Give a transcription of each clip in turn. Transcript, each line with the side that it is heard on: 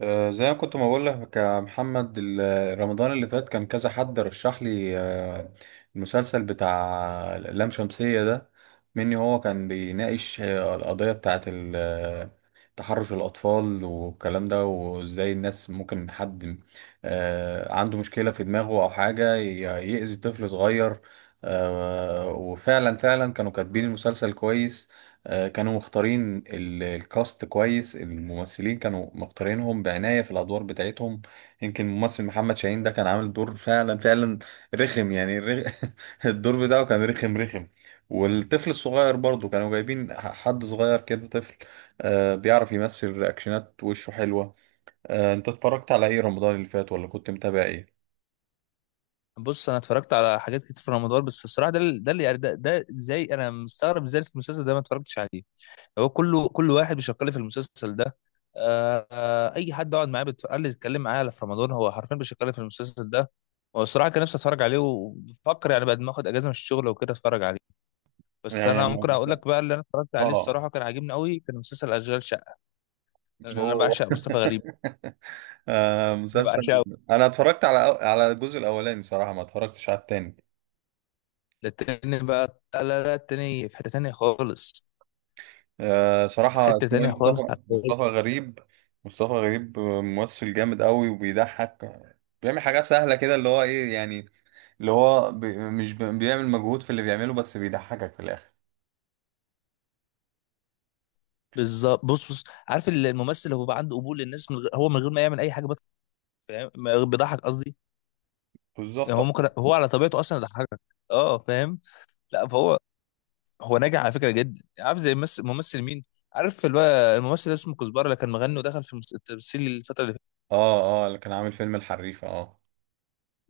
right: زي ما كنت ما بقول لك يا محمد، رمضان اللي فات كان كذا حد رشح لي المسلسل بتاع اللام شمسية ده مني. هو كان بيناقش القضية بتاعة تحرش الأطفال والكلام ده، وإزاي الناس ممكن حد عنده مشكلة في دماغه أو حاجة يأذي طفل صغير. وفعلا فعلا كانوا كاتبين المسلسل كويس. كانوا مختارين الكاست كويس، الممثلين كانوا مختارينهم بعناية في الأدوار بتاعتهم. يمكن الممثل محمد شاهين ده كان عامل دور فعلا فعلا رخم. يعني الدور بتاعه كان رخم رخم. والطفل الصغير برضه كانوا جايبين حد صغير كده، طفل بيعرف يمثل، رياكشنات وشه حلوة. انت اتفرجت على ايه رمضان اللي فات، ولا كنت متابع ايه؟
left: بص انا اتفرجت على حاجات كتير في رمضان. بس الصراحه ده ده زي انا مستغرب ازاي في المسلسل ده ما اتفرجتش عليه. هو كله كل واحد بيشكل في المسلسل ده. اي حد اقعد معاه بتقل لي اتكلم معاه على في رمضان هو حرفيا بيشكل في المسلسل ده. والصراحه كان نفسي اتفرج عليه وبفكر يعني بعد ما اخد اجازه من الشغل وكده اتفرج عليه. بس
right: يعني
left: انا ممكن اقول لك بقى اللي انا اتفرجت عليه
right: اه،
left: الصراحه كان عاجبني قوي، كان مسلسل اشغال شقه. لأن انا
right: هو.
left: بعشق مصطفى غريب، انا
right: مسلسل.
left: بعشقه.
right: انا اتفرجت على الجزء الاولاني، صراحه ما اتفرجتش على التاني.
left: ده التاني بقى، لا لا لا، التاني في حته تانيه خالص، في
right: صراحه
left: حته
right: اسمه ايه؟
left: تانيه خالص.
right: مصطفى غريب. مصطفى غريب ممثل جامد قوي وبيضحك، بيعمل حاجات سهله كده، اللي هو ايه يعني، اللي هو مش بيعمل مجهود في اللي بيعمله، بس بيضحكك في الاخر.
left: بالظبط. بص عارف الممثل اللي هو بقى عنده قبول للناس من غير هو من غير ما يعمل اي حاجه فاهم؟ بيضحك قصدي. يعني
right: بالظبط،
left: هو
right: اه.
left: ممكن هو على طبيعته اصلا يضحكك. اه فاهم. لا فهو هو ناجح على فكره جدا، عارف زي ممثل مين؟ عارف اللي هو الممثل اللي اسمه كزبره اللي كان مغني ودخل في التمثيل الفتره اللي فاتت.
right: اه، اللي كان عامل فيلم الحريفه، اه.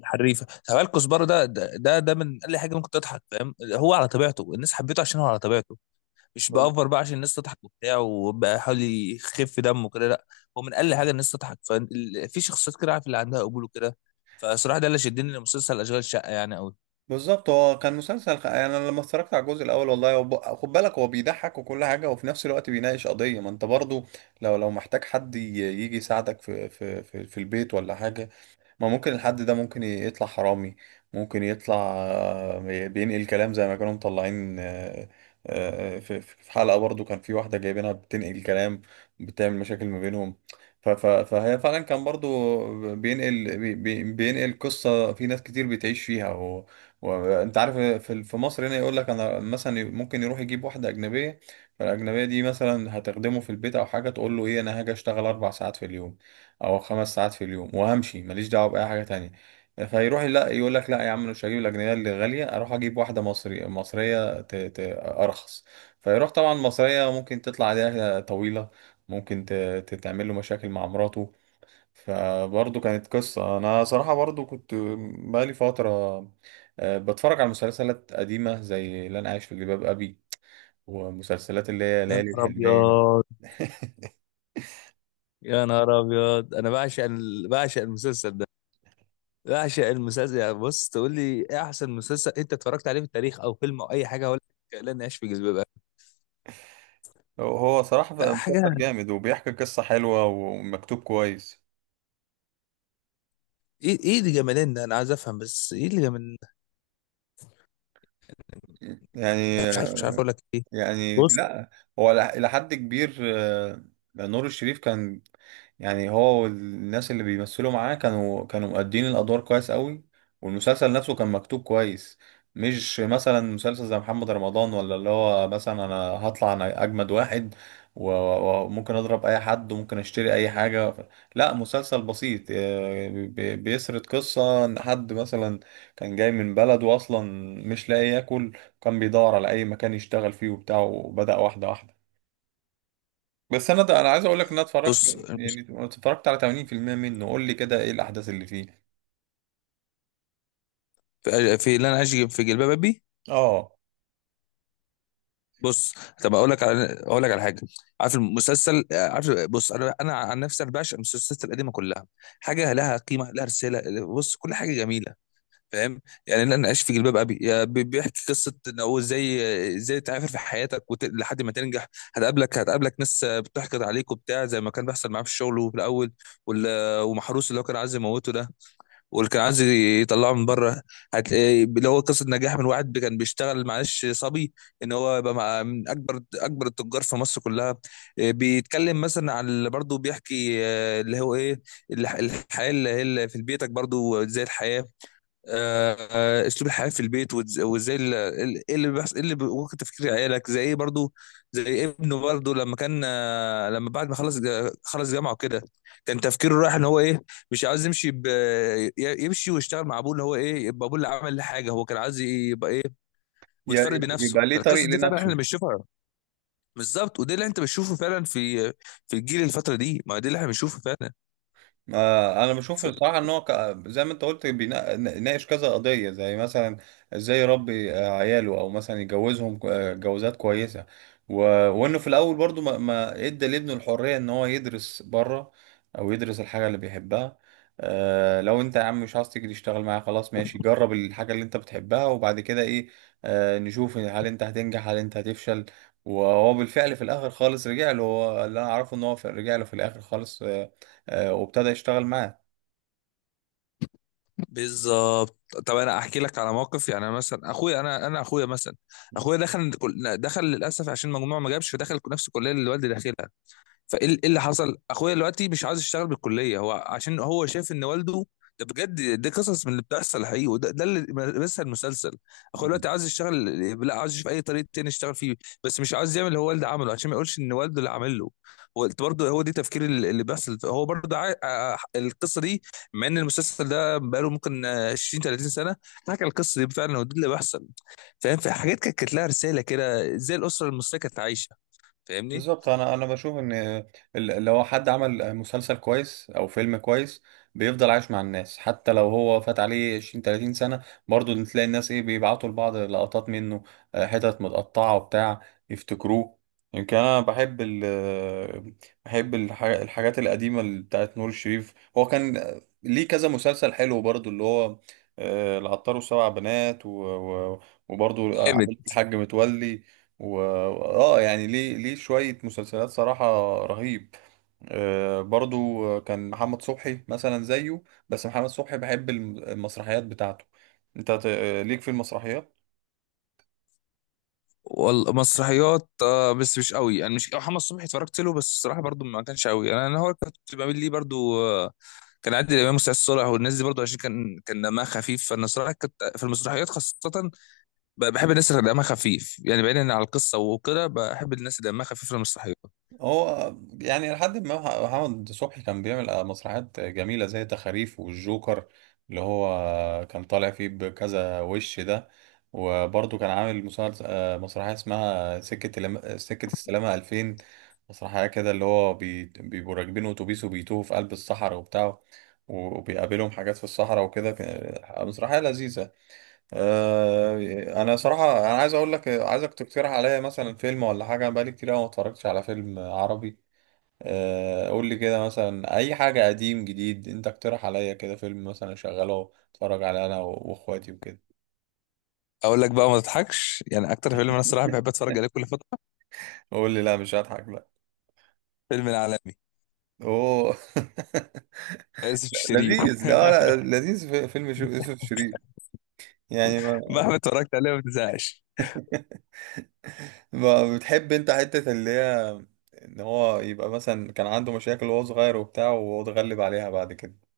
left: الحريفه، تعال كزبره، ده من اقل حاجه ممكن تضحك، فاهم؟ هو على طبيعته الناس حبيته عشان هو على طبيعته. مش بأفر بقى عشان الناس تضحك وبتاع وبقى حاول يخف دمه كده، لا. هو من اقل حاجه الناس تضحك. ففي شخصيات كده عارف اللي عندها قبول وكده. فصراحه ده اللي شدني لمسلسل اشغال شقه يعني قوي.
right: بالظبط، هو كان مسلسل يعني انا لما اتفرجت على الجزء الاول، والله هو خد بالك، هو بيضحك وكل حاجه، وفي نفس الوقت بيناقش قضيه، ما انت برضو لو محتاج حد يجي يساعدك في البيت ولا حاجه، ما ممكن الحد ده ممكن يطلع حرامي، ممكن يطلع بينقل كلام زي ما كانوا مطلعين. في حلقة برضو كان في واحدة جايبينها بتنقل كلام، بتعمل مشاكل ما بينهم. فهي فعلا كان برضو بينقل بينقل قصة في ناس كتير بتعيش فيها، وانت عارف في مصر هنا، يقول لك انا مثلا ممكن يروح يجيب واحدة أجنبية، فالأجنبية دي مثلا هتخدمه في البيت أو حاجة، تقول له إيه، أنا هاجي أشتغل أربع ساعات في اليوم او خمس ساعات في اليوم، وامشي ماليش دعوه باي حاجه تانية. فيروح لا يقول لك لا يا عم، أنا مش هجيب الاجنبيه اللي غاليه، اروح اجيب واحده مصري، مصريه ارخص. فيروح طبعا مصريه ممكن تطلع عليها طويله، ممكن تتعمل له مشاكل مع مراته. فبرضه كانت قصه. انا صراحه برضه كنت بقالي فتره بتفرج على مسلسلات قديمه، زي اللي انا عايش في جلباب ابي، ومسلسلات اللي هي
left: يا
right: ليالي
left: نهار
right: الحلميه.
left: ابيض، يا نهار ابيض، انا بعشق ال... بعشق المسلسل ده، بعشق المسلسل. يعني بص تقول لي ايه احسن مسلسل انت اتفرجت عليه في التاريخ او فيلم او اي حاجه ولا؟ لا نعيش في جلباب ابي.
right: هو صراحة
left: ده
right: مسلسل
left: حاجه.
right: جامد، وبيحكي قصة حلوة ومكتوب كويس.
left: ايه ايه اللي جمالين ده انا عايز افهم، بس ايه اللي جمال؟
right: يعني.
left: مش عارف، مش عارف اقول لك ايه. بص
right: لا. هو إلى حد كبير، نور الشريف كان، يعني هو والناس اللي بيمثلوا معاه كانوا مؤدين الأدوار كويس قوي، والمسلسل نفسه كان مكتوب كويس. مش مثلا مسلسل زي محمد رمضان، ولا اللي هو مثلا أنا هطلع أنا أجمد واحد، وممكن أضرب أي حد، وممكن أشتري أي حاجة. لا، مسلسل بسيط بيسرد قصة إن حد مثلا كان جاي من بلده أصلا، مش لاقي ياكل. كان بيدور على اي مكان يشتغل فيه وبتاع، وبدأ واحده واحده. بس انا ده انا عايز اقول لك ان انا اتفرجت،
left: بص.
right: يعني اتفرجت على 80% منه، قول لي كده ايه الاحداث اللي فيه.
left: في اللي انا اجي في جلباب ابي.
right: اه.
left: بص، طب اقول لك على حاجه. عارف المسلسل، عارف، بص انا عن نفسي انا بعشق المسلسلات القديمه كلها. حاجه لها قيمه، لها رساله، بص كل حاجه جميله. فاهم؟ يعني اللي انا عايش في جلباب ابي، بيحكي قصه ان هو ازاي ازاي تعافر في حياتك وت... لحد ما تنجح. هتقابلك ناس بتحقد عليك وبتاع زي ما كان بيحصل معاه في الشغل وفي الاول. وال... ومحروس اللي هو كان عايز يموته ده، واللي كان عايز يطلعه من بره. هت... اللي هو قصه نجاح من واحد كان بيشتغل معلش صبي، ان هو يبقى مع من اكبر التجار في مصر كلها. آه، بيتكلم مثلا عن اللي برضه بيحكي آه، اللي هو ايه، الحياه اللي هي اللي في بيتك برضه زي الحياه. آه، آه، اسلوب الحياه في البيت وازاي ايه اللي بيحصل ايه اللي ممكن تفكير عيالك زي ايه برضو. زي ابنه برضو لما كان آه، لما بعد ما خلص خلص جامعه وكده، كان تفكيره رايح ان هو ايه، مش عاوز يمشي يمشي ويشتغل مع ابوه. اللي هو ايه، يبقى ابوه اللي عمل له حاجه، هو كان عايز يبقى ايه،
right: يا-
left: متفرد بنفسه.
right: يبقى ليه طريق
left: فالقصص دي فعلا احنا
right: لنفسه.
left: اللي بنشوفها. بالظبط، وده اللي انت بتشوفه فعلا في في الجيل الفتره دي، ما ده اللي احنا بنشوفه فعلا.
right: انا بشوف الصراحه، ان هو زي ما انت قلت بيناقش كذا قضيه، زي مثلا ازاي يربي عياله، او مثلا يجوزهم جوازات كويسه. و... وانه في الاول برضو ما ادى لابنه الحريه ان هو يدرس بره، او يدرس الحاجه اللي بيحبها. لو انت يا عم مش عايز تيجي تشتغل معايا، خلاص ماشي، جرب الحاجه اللي انت بتحبها، وبعد كده ايه؟ نشوف هل انت هتنجح هل انت هتفشل. وهو بالفعل في الاخر خالص رجع له، هو اللي انا اعرفه ان هو رجع له في الاخر خالص. وابتدى يشتغل معاه.
left: بالظبط. طب انا احكي لك على موقف، يعني أنا مثلا اخويا، انا اخويا مثلا، اخويا دخل دخل للاسف عشان مجموعه ما جابش، فدخل نفس الكليه اللي والدي داخلها. إيه اللي حصل، اخويا دلوقتي مش عاوز يشتغل بالكليه هو عشان هو شايف ان والده، ده بجد، دي قصص من اللي بتحصل حقيقي، وده اللي، بس المسلسل، اخويا
right: مم.
left: دلوقتي عاوز يشتغل، لا عاوز يشوف اي طريق تاني يشتغل فيه، بس مش عاوز يعمل اللي هو والده عمله عشان ما يقولش ان والده اللي عمل له. هو برضه، هو دي تفكير اللي بيحصل، هو برضه عا... آه، القصه دي، مع ان المسلسل ده بقاله ممكن 20 30 سنه، حكى القصه دي فعلا، ودي اللي بيحصل. فاهم؟ في حاجات كانت كانت لها رساله كده، زي الاسره المصريه كانت عايشه. فاهمني؟
right: بالظبط. انا بشوف ان لو حد عمل مسلسل كويس او فيلم كويس، بيفضل عايش مع الناس، حتى لو هو فات عليه 20 30 سنه، برضو تلاقي الناس ايه، بيبعتوا لبعض لقطات منه حتت متقطعه وبتاع، يفتكروه. يمكن انا بحب الحاجات القديمه، اللي بتاعت نور الشريف. هو كان ليه كذا مسلسل حلو برضو، اللي هو العطار وسبع بنات، وبرضو اه عائلة الحاج متولي، و اه يعني ليه شوية مسلسلات صراحة رهيب. برضو كان محمد صبحي مثلا زيه، بس محمد صبحي بحب المسرحيات بتاعته. انت ليك في المسرحيات؟
left: والله مسرحيات آه، بس مش قوي يعني. مش محمد صبحي اتفرجت له، بس الصراحه برضو ما كانش قوي. انا انا هو كنت بعمل ليه برضو آه كان عادل امام وسعاد صالح والناس دي، برضو عشان كان دمها خفيف. فانا الصراحه كنت في المسرحيات خاصه بحب الناس اللي دمها خفيف. يعني بعيدا عن القصه وكده، بحب الناس اللي دمها خفيف في المسرحيات.
right: هو يعني لحد ما محمد صبحي كان بيعمل مسرحيات جميلة زي تخاريف والجوكر، اللي هو كان طالع فيه بكذا وش ده. وبرضه كان عامل مسلسل، مسرحية اسمها سكة السلامة 2000، مسرحية كده اللي هو بيبقوا راكبين أتوبيس وبيتوهوا في قلب الصحراء وبتاع، وبيقابلهم حاجات في الصحراء وكده، مسرحية لذيذة. انا صراحه انا عايز اقول لك، عايزك تقترح عليا مثلا فيلم ولا حاجه، انا بقالي كتير أوي ما اتفرجتش على فيلم عربي. قول لي كده مثلا اي حاجه قديم جديد، انت اقترح عليا كده فيلم مثلا اشغله اتفرج عليه انا واخواتي وكده.
left: اقول لك بقى ما تضحكش، يعني اكتر فيلم انا الصراحه بحب اتفرج عليه كل فتره،
right: قول لي، لا مش هضحك، لا.
left: فيلم العالمي،
right: اوه.
left: يوسف الشريف
right: لذيذ، لا لا، لذيذ. في فيلم يوسف شيرين يعني. ما,
left: مهما اتفرجت عليه ما بتزهقش.
right: ما بتحب انت حته اللي هي ان هو يبقى مثلا كان عنده مشاكل وهو صغير وبتاع، وهو اتغلب عليها بعد كده.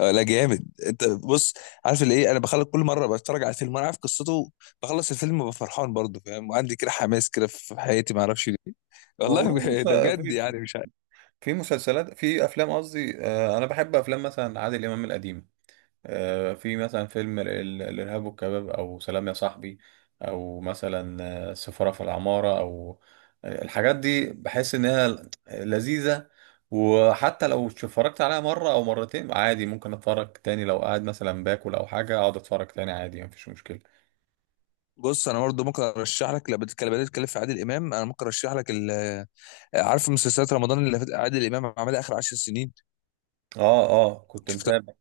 left: آه، لا جامد انت، بص، عارف اللي ايه، انا بخلص كل مره بتفرج على الفيلم وانا عارف قصته، بخلص الفيلم ببقى فرحان برضه، فاهم؟ وعندي كده حماس كده في حياتي، ما اعرفش ليه. والله
right: والله بص،
left: ده بجد،
right: في
left: يعني مش عارف.
right: في مسلسلات، في افلام قصدي، انا بحب افلام مثلا عادل امام القديم. في مثلا فيلم الارهاب والكباب، او سلام يا صاحبي، او مثلا سفارة في العمارة، او الحاجات دي بحس انها لذيذة. وحتى لو اتفرجت عليها مرة او مرتين عادي، ممكن اتفرج تاني، لو قاعد مثلا باكل او حاجة اقعد اتفرج تاني عادي، مفيش مشكلة.
left: بص انا برضه ممكن ارشح لك، لو بدأت تتكلم في عادل امام، انا ممكن ارشح لك ال-، عارف مسلسلات رمضان اللي فاتت عادل امام عملها اخر 10 سنين،
right: اه اه، كنت
left: شفتها؟
right: متابع.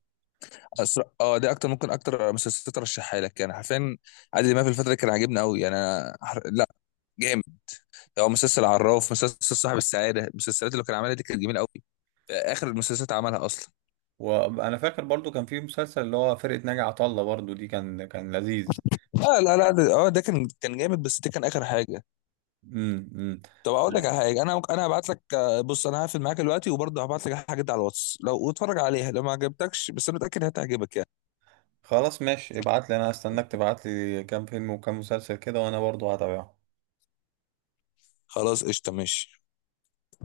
left: اه دي اكتر، ممكن اكتر مسلسلات ارشحها لك يعني حرفيا. عادل امام في الفتره دي كان عاجبني قوي يعني. لا جامد. هو مسلسل عراف، مسلسل صاحب السعاده، المسلسلات اللي كان عملها دي كانت جميله قوي، اخر المسلسلات عملها اصلا.
right: وانا فاكر برضو كان في مسلسل اللي هو فرقة ناجي عطا الله، برضو دي كان لذيذ.
left: لا لا لا اه ده كان كان جامد، بس ده كان اخر حاجه.
right: امم.
left: طب اقول لك على حاجه انا ممكن، هبعت لك آه، بص انا هقفل معاك دلوقتي وبرضه هبعت لك حاجات على الواتس لو اتفرج عليها، لو ما عجبتكش بس انا متاكد هتعجبك يعني.
right: خلاص ماشي، ابعت لي، انا هستناك تبعت لي كام فيلم وكام مسلسل كده، وانا برضو هتابعهم.
left: خلاص قشطه ماشي.